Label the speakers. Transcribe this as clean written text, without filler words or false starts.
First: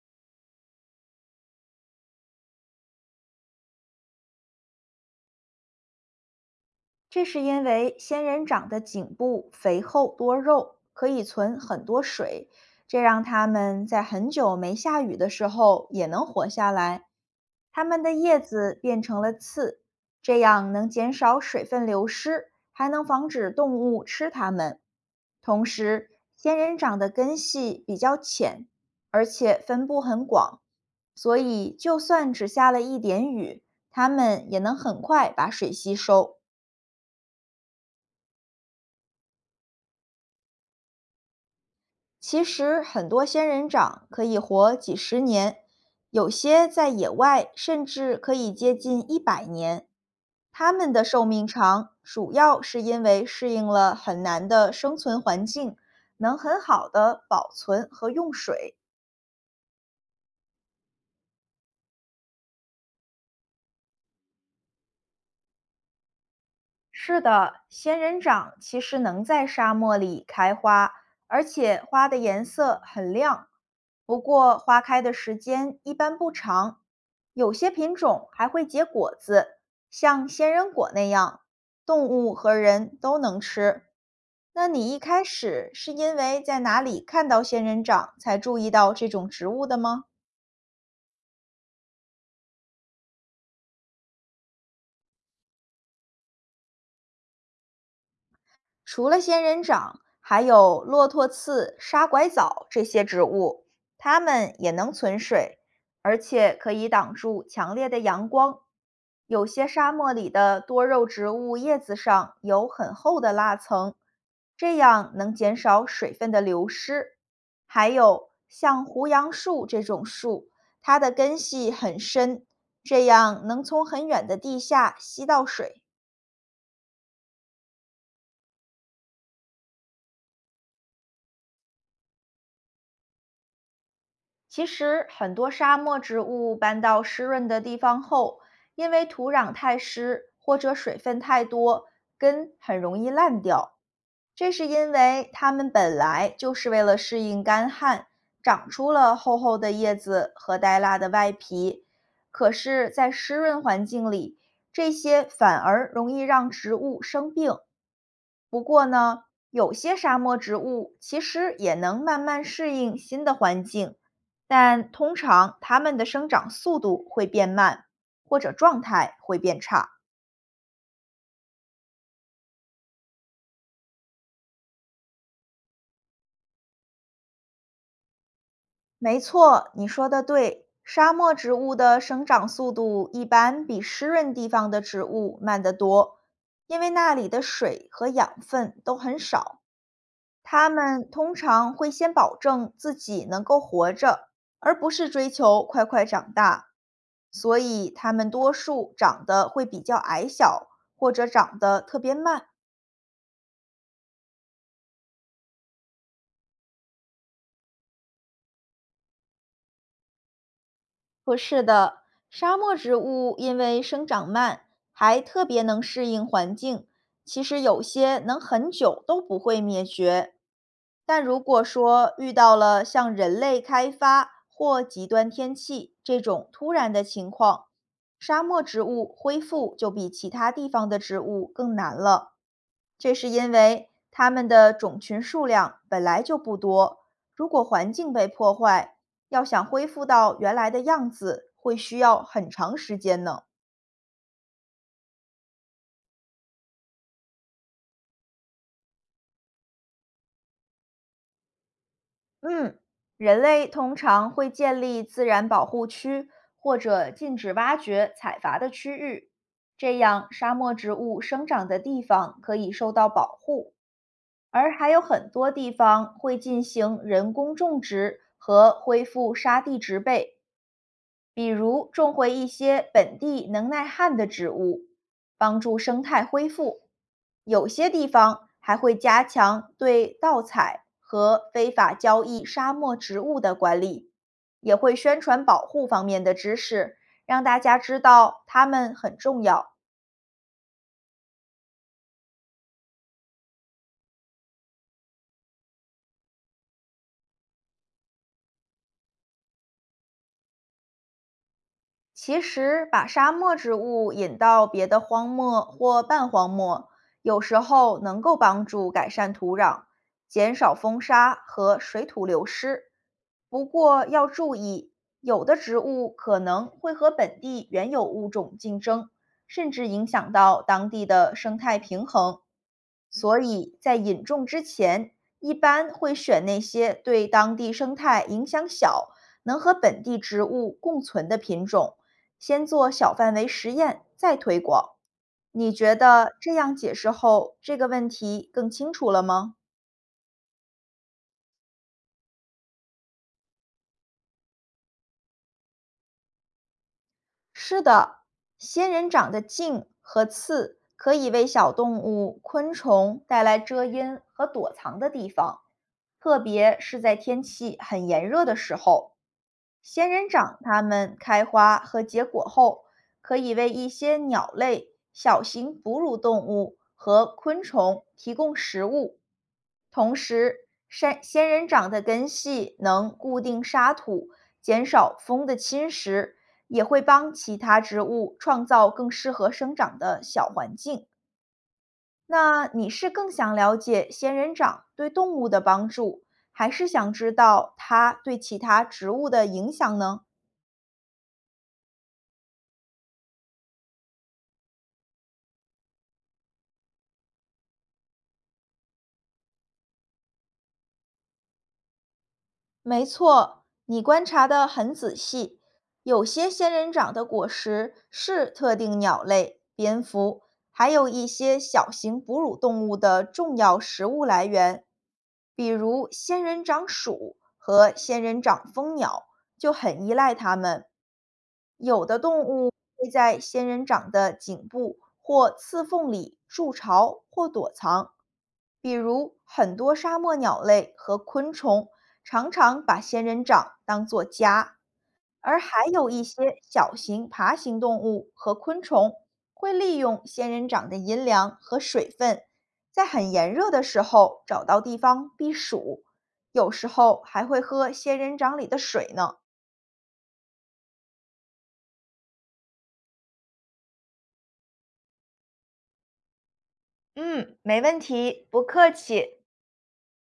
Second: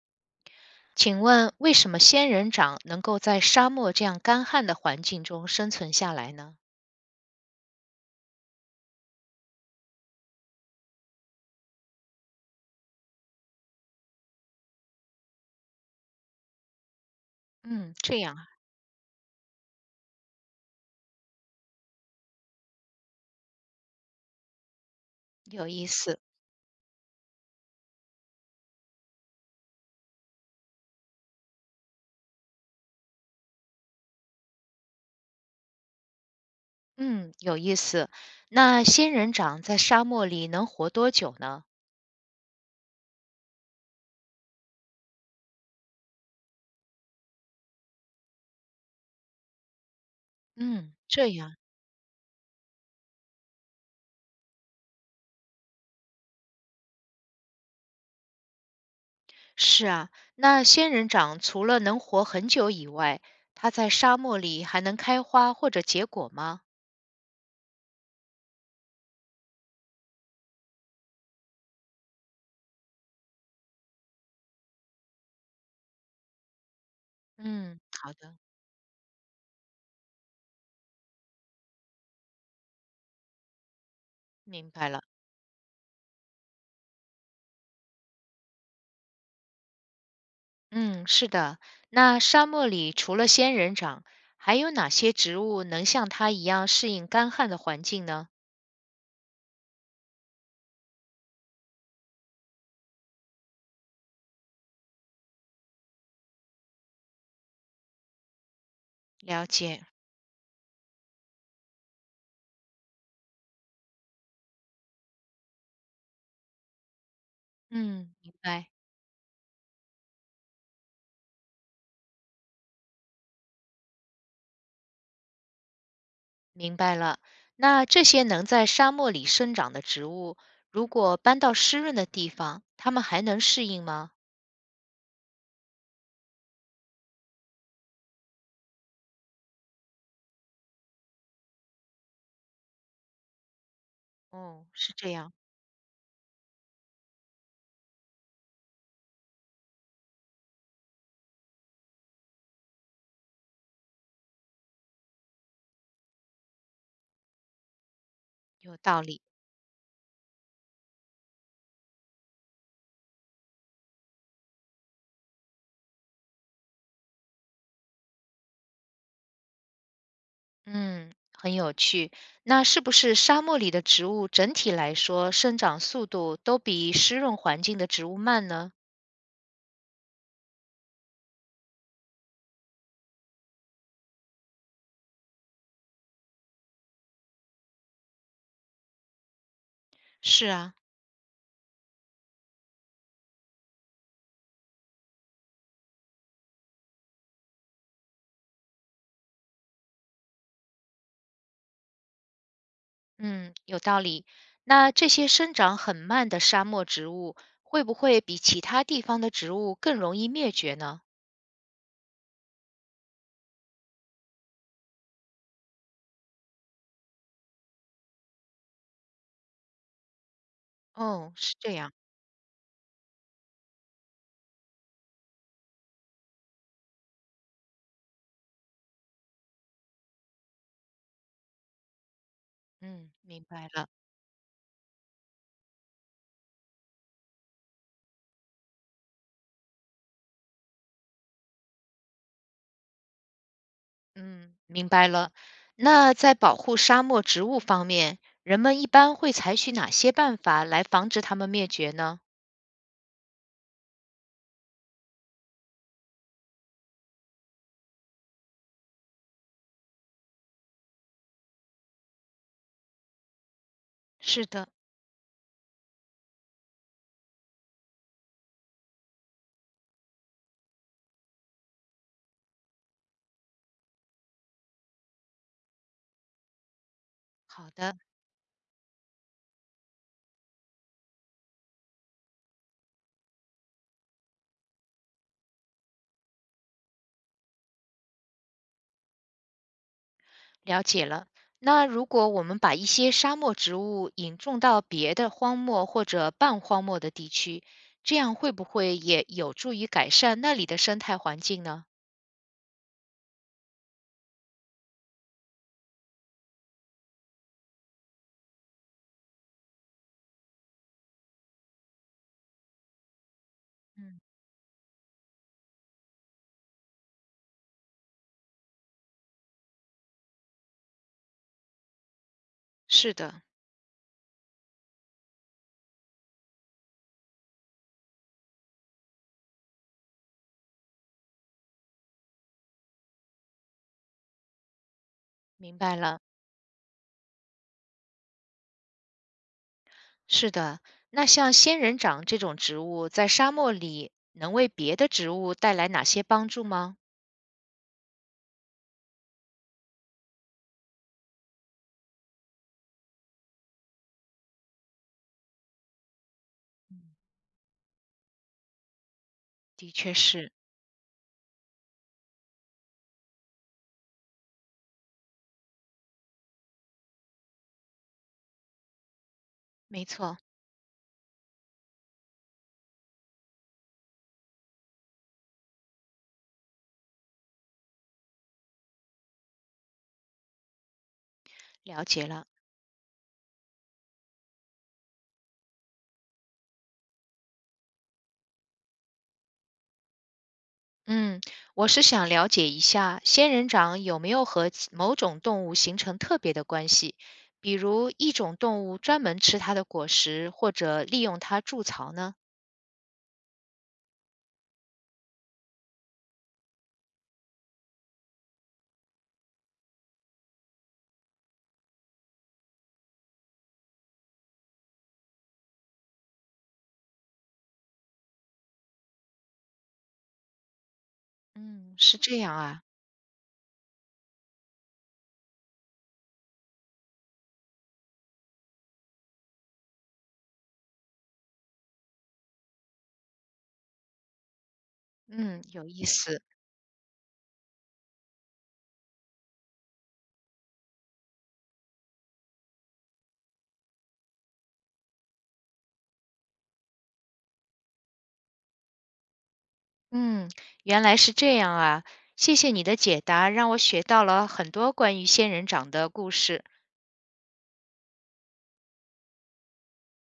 Speaker 1: 请问为什么仙人掌能够在沙漠这样干旱的环境中生存下来呢？
Speaker 2: 这是因为仙人掌的颈部肥厚多肉，可以存很多水，这让它们在很久没下雨的时候也能活下来。它
Speaker 1: 嗯，
Speaker 2: 们的
Speaker 1: 这样
Speaker 2: 叶
Speaker 1: 啊，
Speaker 2: 子变成了刺，这样能减少水分流失，还能防止动物吃它们。同
Speaker 1: 有意
Speaker 2: 时，
Speaker 1: 思。
Speaker 2: 仙人掌的根系比较浅，而且分布很广，所以就算只下了一点雨，它们也能很快把水吸收。
Speaker 1: 嗯，有意思。那仙人掌在沙漠里能活多久呢？
Speaker 2: 其实很多仙人掌可以活几十年，有些在野外甚至可以接近100年。它们
Speaker 1: 嗯，
Speaker 2: 的寿
Speaker 1: 这
Speaker 2: 命
Speaker 1: 样
Speaker 2: 长，主要是因为适应了很难的生存环境，能很好的保存和用水。
Speaker 1: 是啊。那仙人掌除了能活很久以外，它在沙漠里还能开花或者结果吗？
Speaker 2: 是的，仙人掌其实能在沙漠里开花，而且花的颜色很亮。不过花开的时间一般不长，有些
Speaker 1: 嗯，
Speaker 2: 品
Speaker 1: 好
Speaker 2: 种
Speaker 1: 的，
Speaker 2: 还会结果子，像仙人果那样，动物和人都能吃。那
Speaker 1: 明白
Speaker 2: 你一
Speaker 1: 了。
Speaker 2: 开始是因为在哪里看到仙人掌才注意到这种植物的吗？
Speaker 1: 嗯，是的。那沙漠里除了仙人掌，还有哪些植物能像它一样适应干旱的环境呢？
Speaker 2: 除了仙人掌，还有骆驼刺、沙拐枣这些植物，它们也能存水，而且可以挡住强烈的阳光。有
Speaker 1: 了
Speaker 2: 些
Speaker 1: 解，
Speaker 2: 沙漠里的多肉植物叶子上有很厚的蜡层，这样能减少水分的流失。还
Speaker 1: 嗯，
Speaker 2: 有
Speaker 1: 明白，
Speaker 2: 像胡杨树这种树，它的根系很深，这样能从很远的地下吸到水。
Speaker 1: 明白了。那这些能在沙漠里生长的植物，如果搬到湿润的地方，它们还能适应吗？
Speaker 2: 其实，很多沙漠植物搬到湿润的地方后，因为土壤太湿或者水分太多，根很容易烂掉。这
Speaker 1: 哦，
Speaker 2: 是因
Speaker 1: 是这
Speaker 2: 为
Speaker 1: 样，
Speaker 2: 它们本来就是为了适应干旱，长出了厚厚的叶子和带蜡的外皮。可是，在湿润环境里，这些反而容易让植物生病，不
Speaker 1: 有
Speaker 2: 过
Speaker 1: 道理。
Speaker 2: 呢，有些沙漠植物其实也能慢慢适应新的环境，但通常它们的生长速度会变慢，或者状态会变差。
Speaker 1: 嗯，很有趣。那是不是沙漠里的植物整体来说生长速度都比湿润环境的植物慢呢？
Speaker 2: 没错，你说的对，沙漠植物的生长速度一般比湿润地方的植物慢得多，因为那里的水和养分都很少。
Speaker 1: 是
Speaker 2: 他
Speaker 1: 啊，
Speaker 2: 们通常会先保证自己能够活着，而不是追求快快长大，所以他们多数长得会比较矮小，或者长得特别慢。
Speaker 1: 嗯，有道理。那这些生长很慢的沙漠植物，会不会比其他地方的植物更容易灭绝呢？
Speaker 2: 不是的，沙漠植物因为生长慢，还特别能适应环境，其实有些能很久都不会灭绝。但
Speaker 1: 哦，
Speaker 2: 如
Speaker 1: 是
Speaker 2: 果
Speaker 1: 这样。
Speaker 2: 说遇到了像人类开发或极端天气这种突然的情况，沙漠植物恢复就比其他地方的植物更难了。
Speaker 1: 嗯，
Speaker 2: 这是
Speaker 1: 明
Speaker 2: 因
Speaker 1: 白了。
Speaker 2: 为它们的种群数量本来就不多，如果环境被破坏，要想恢复到原来的样子，会需要很长时间呢。
Speaker 1: 嗯，明白了。那在保护沙漠植物方面，人们一般会采取哪些办法来防止它们灭绝呢？
Speaker 2: 嗯，人类通常会建立自然保护区或者禁止挖掘、采伐的区域，这样沙漠植物生长的地方可以受到保护。
Speaker 1: 是的，
Speaker 2: 而还有很多地方会进行人工种植和恢复沙地植被，比如种回一些本地能耐旱的植物，帮助生态恢复。有
Speaker 1: 好
Speaker 2: 些
Speaker 1: 的。
Speaker 2: 地方还会加强对盗采和非法交易沙漠植物的管理，也会宣传保护方面的知识，让大家知道它们很重要。
Speaker 1: 了解了。那如果我们把一些沙漠植物引种到别的荒漠或者半荒漠的地区，这样会不会也有助于改善那里的生态环境呢？
Speaker 2: 其实，把沙漠植物引到别的荒漠或半荒漠，有时候能够帮助改善土壤，减少风沙和水土流失。不过
Speaker 1: 嗯，
Speaker 2: 要注意，有的植物可能会和本地原有物种竞争，甚至影响到当地的生态平衡。
Speaker 1: 是
Speaker 2: 所
Speaker 1: 的，
Speaker 2: 以在引种之前，一般会选那些对当地生态影响小、能和本地植物共存的品种。先做小范围实验，再推广。你
Speaker 1: 明
Speaker 2: 觉
Speaker 1: 白了，
Speaker 2: 得这样解释后，这个问题更清楚了吗？
Speaker 1: 是的。那像仙人掌这种植物，在沙漠里能为别的植物带来哪些帮助吗？
Speaker 2: 是的，仙人掌的茎和刺可以为小动物、昆虫带来遮阴和躲藏的地方，特别是在天气很炎热的时候。
Speaker 1: 的
Speaker 2: 仙
Speaker 1: 确
Speaker 2: 人
Speaker 1: 是。
Speaker 2: 掌它们开花和结果后，可以为一些鸟类、小型哺乳动物和昆虫提供食物。
Speaker 1: 没
Speaker 2: 同
Speaker 1: 错，
Speaker 2: 时，山仙人掌的根系能固定沙土，减少风的侵蚀，也会帮其他植物创造更适合生长的小环境。
Speaker 1: 了解了。
Speaker 2: 那你是更想了解仙人掌对动物的帮助，还是想知道它对其他植物的影响呢？
Speaker 1: 嗯，我是想了解一下仙人掌有没有和其某种动物形成特别的关系，比如一种动物专门吃它的果实，或者利用它筑巢呢？
Speaker 2: 没错，你观察得很仔细。有些仙人掌的果实是特定鸟类、蝙蝠，还有一些小型哺乳动物的重要食物来源，比如仙人掌鼠和仙人掌蜂鸟就很依赖它们。
Speaker 1: 嗯，
Speaker 2: 有
Speaker 1: 是
Speaker 2: 的
Speaker 1: 这
Speaker 2: 动
Speaker 1: 样
Speaker 2: 物
Speaker 1: 啊。
Speaker 2: 会在仙人掌的颈部或刺缝里筑巢或躲藏，比如很多沙漠鸟类和昆虫常常把仙人掌当作家，而
Speaker 1: 嗯，
Speaker 2: 还
Speaker 1: 有意
Speaker 2: 有一
Speaker 1: 思。
Speaker 2: 些小型爬行动物和昆虫会利用仙人掌的阴凉和水分，在很炎热的时候找到地方避暑，有时候还会喝仙人掌里的水呢。
Speaker 1: 嗯，原来是这样啊。谢谢你的解答，让我学到了很多关于仙人掌的故事。
Speaker 2: 嗯，没问题，不客气。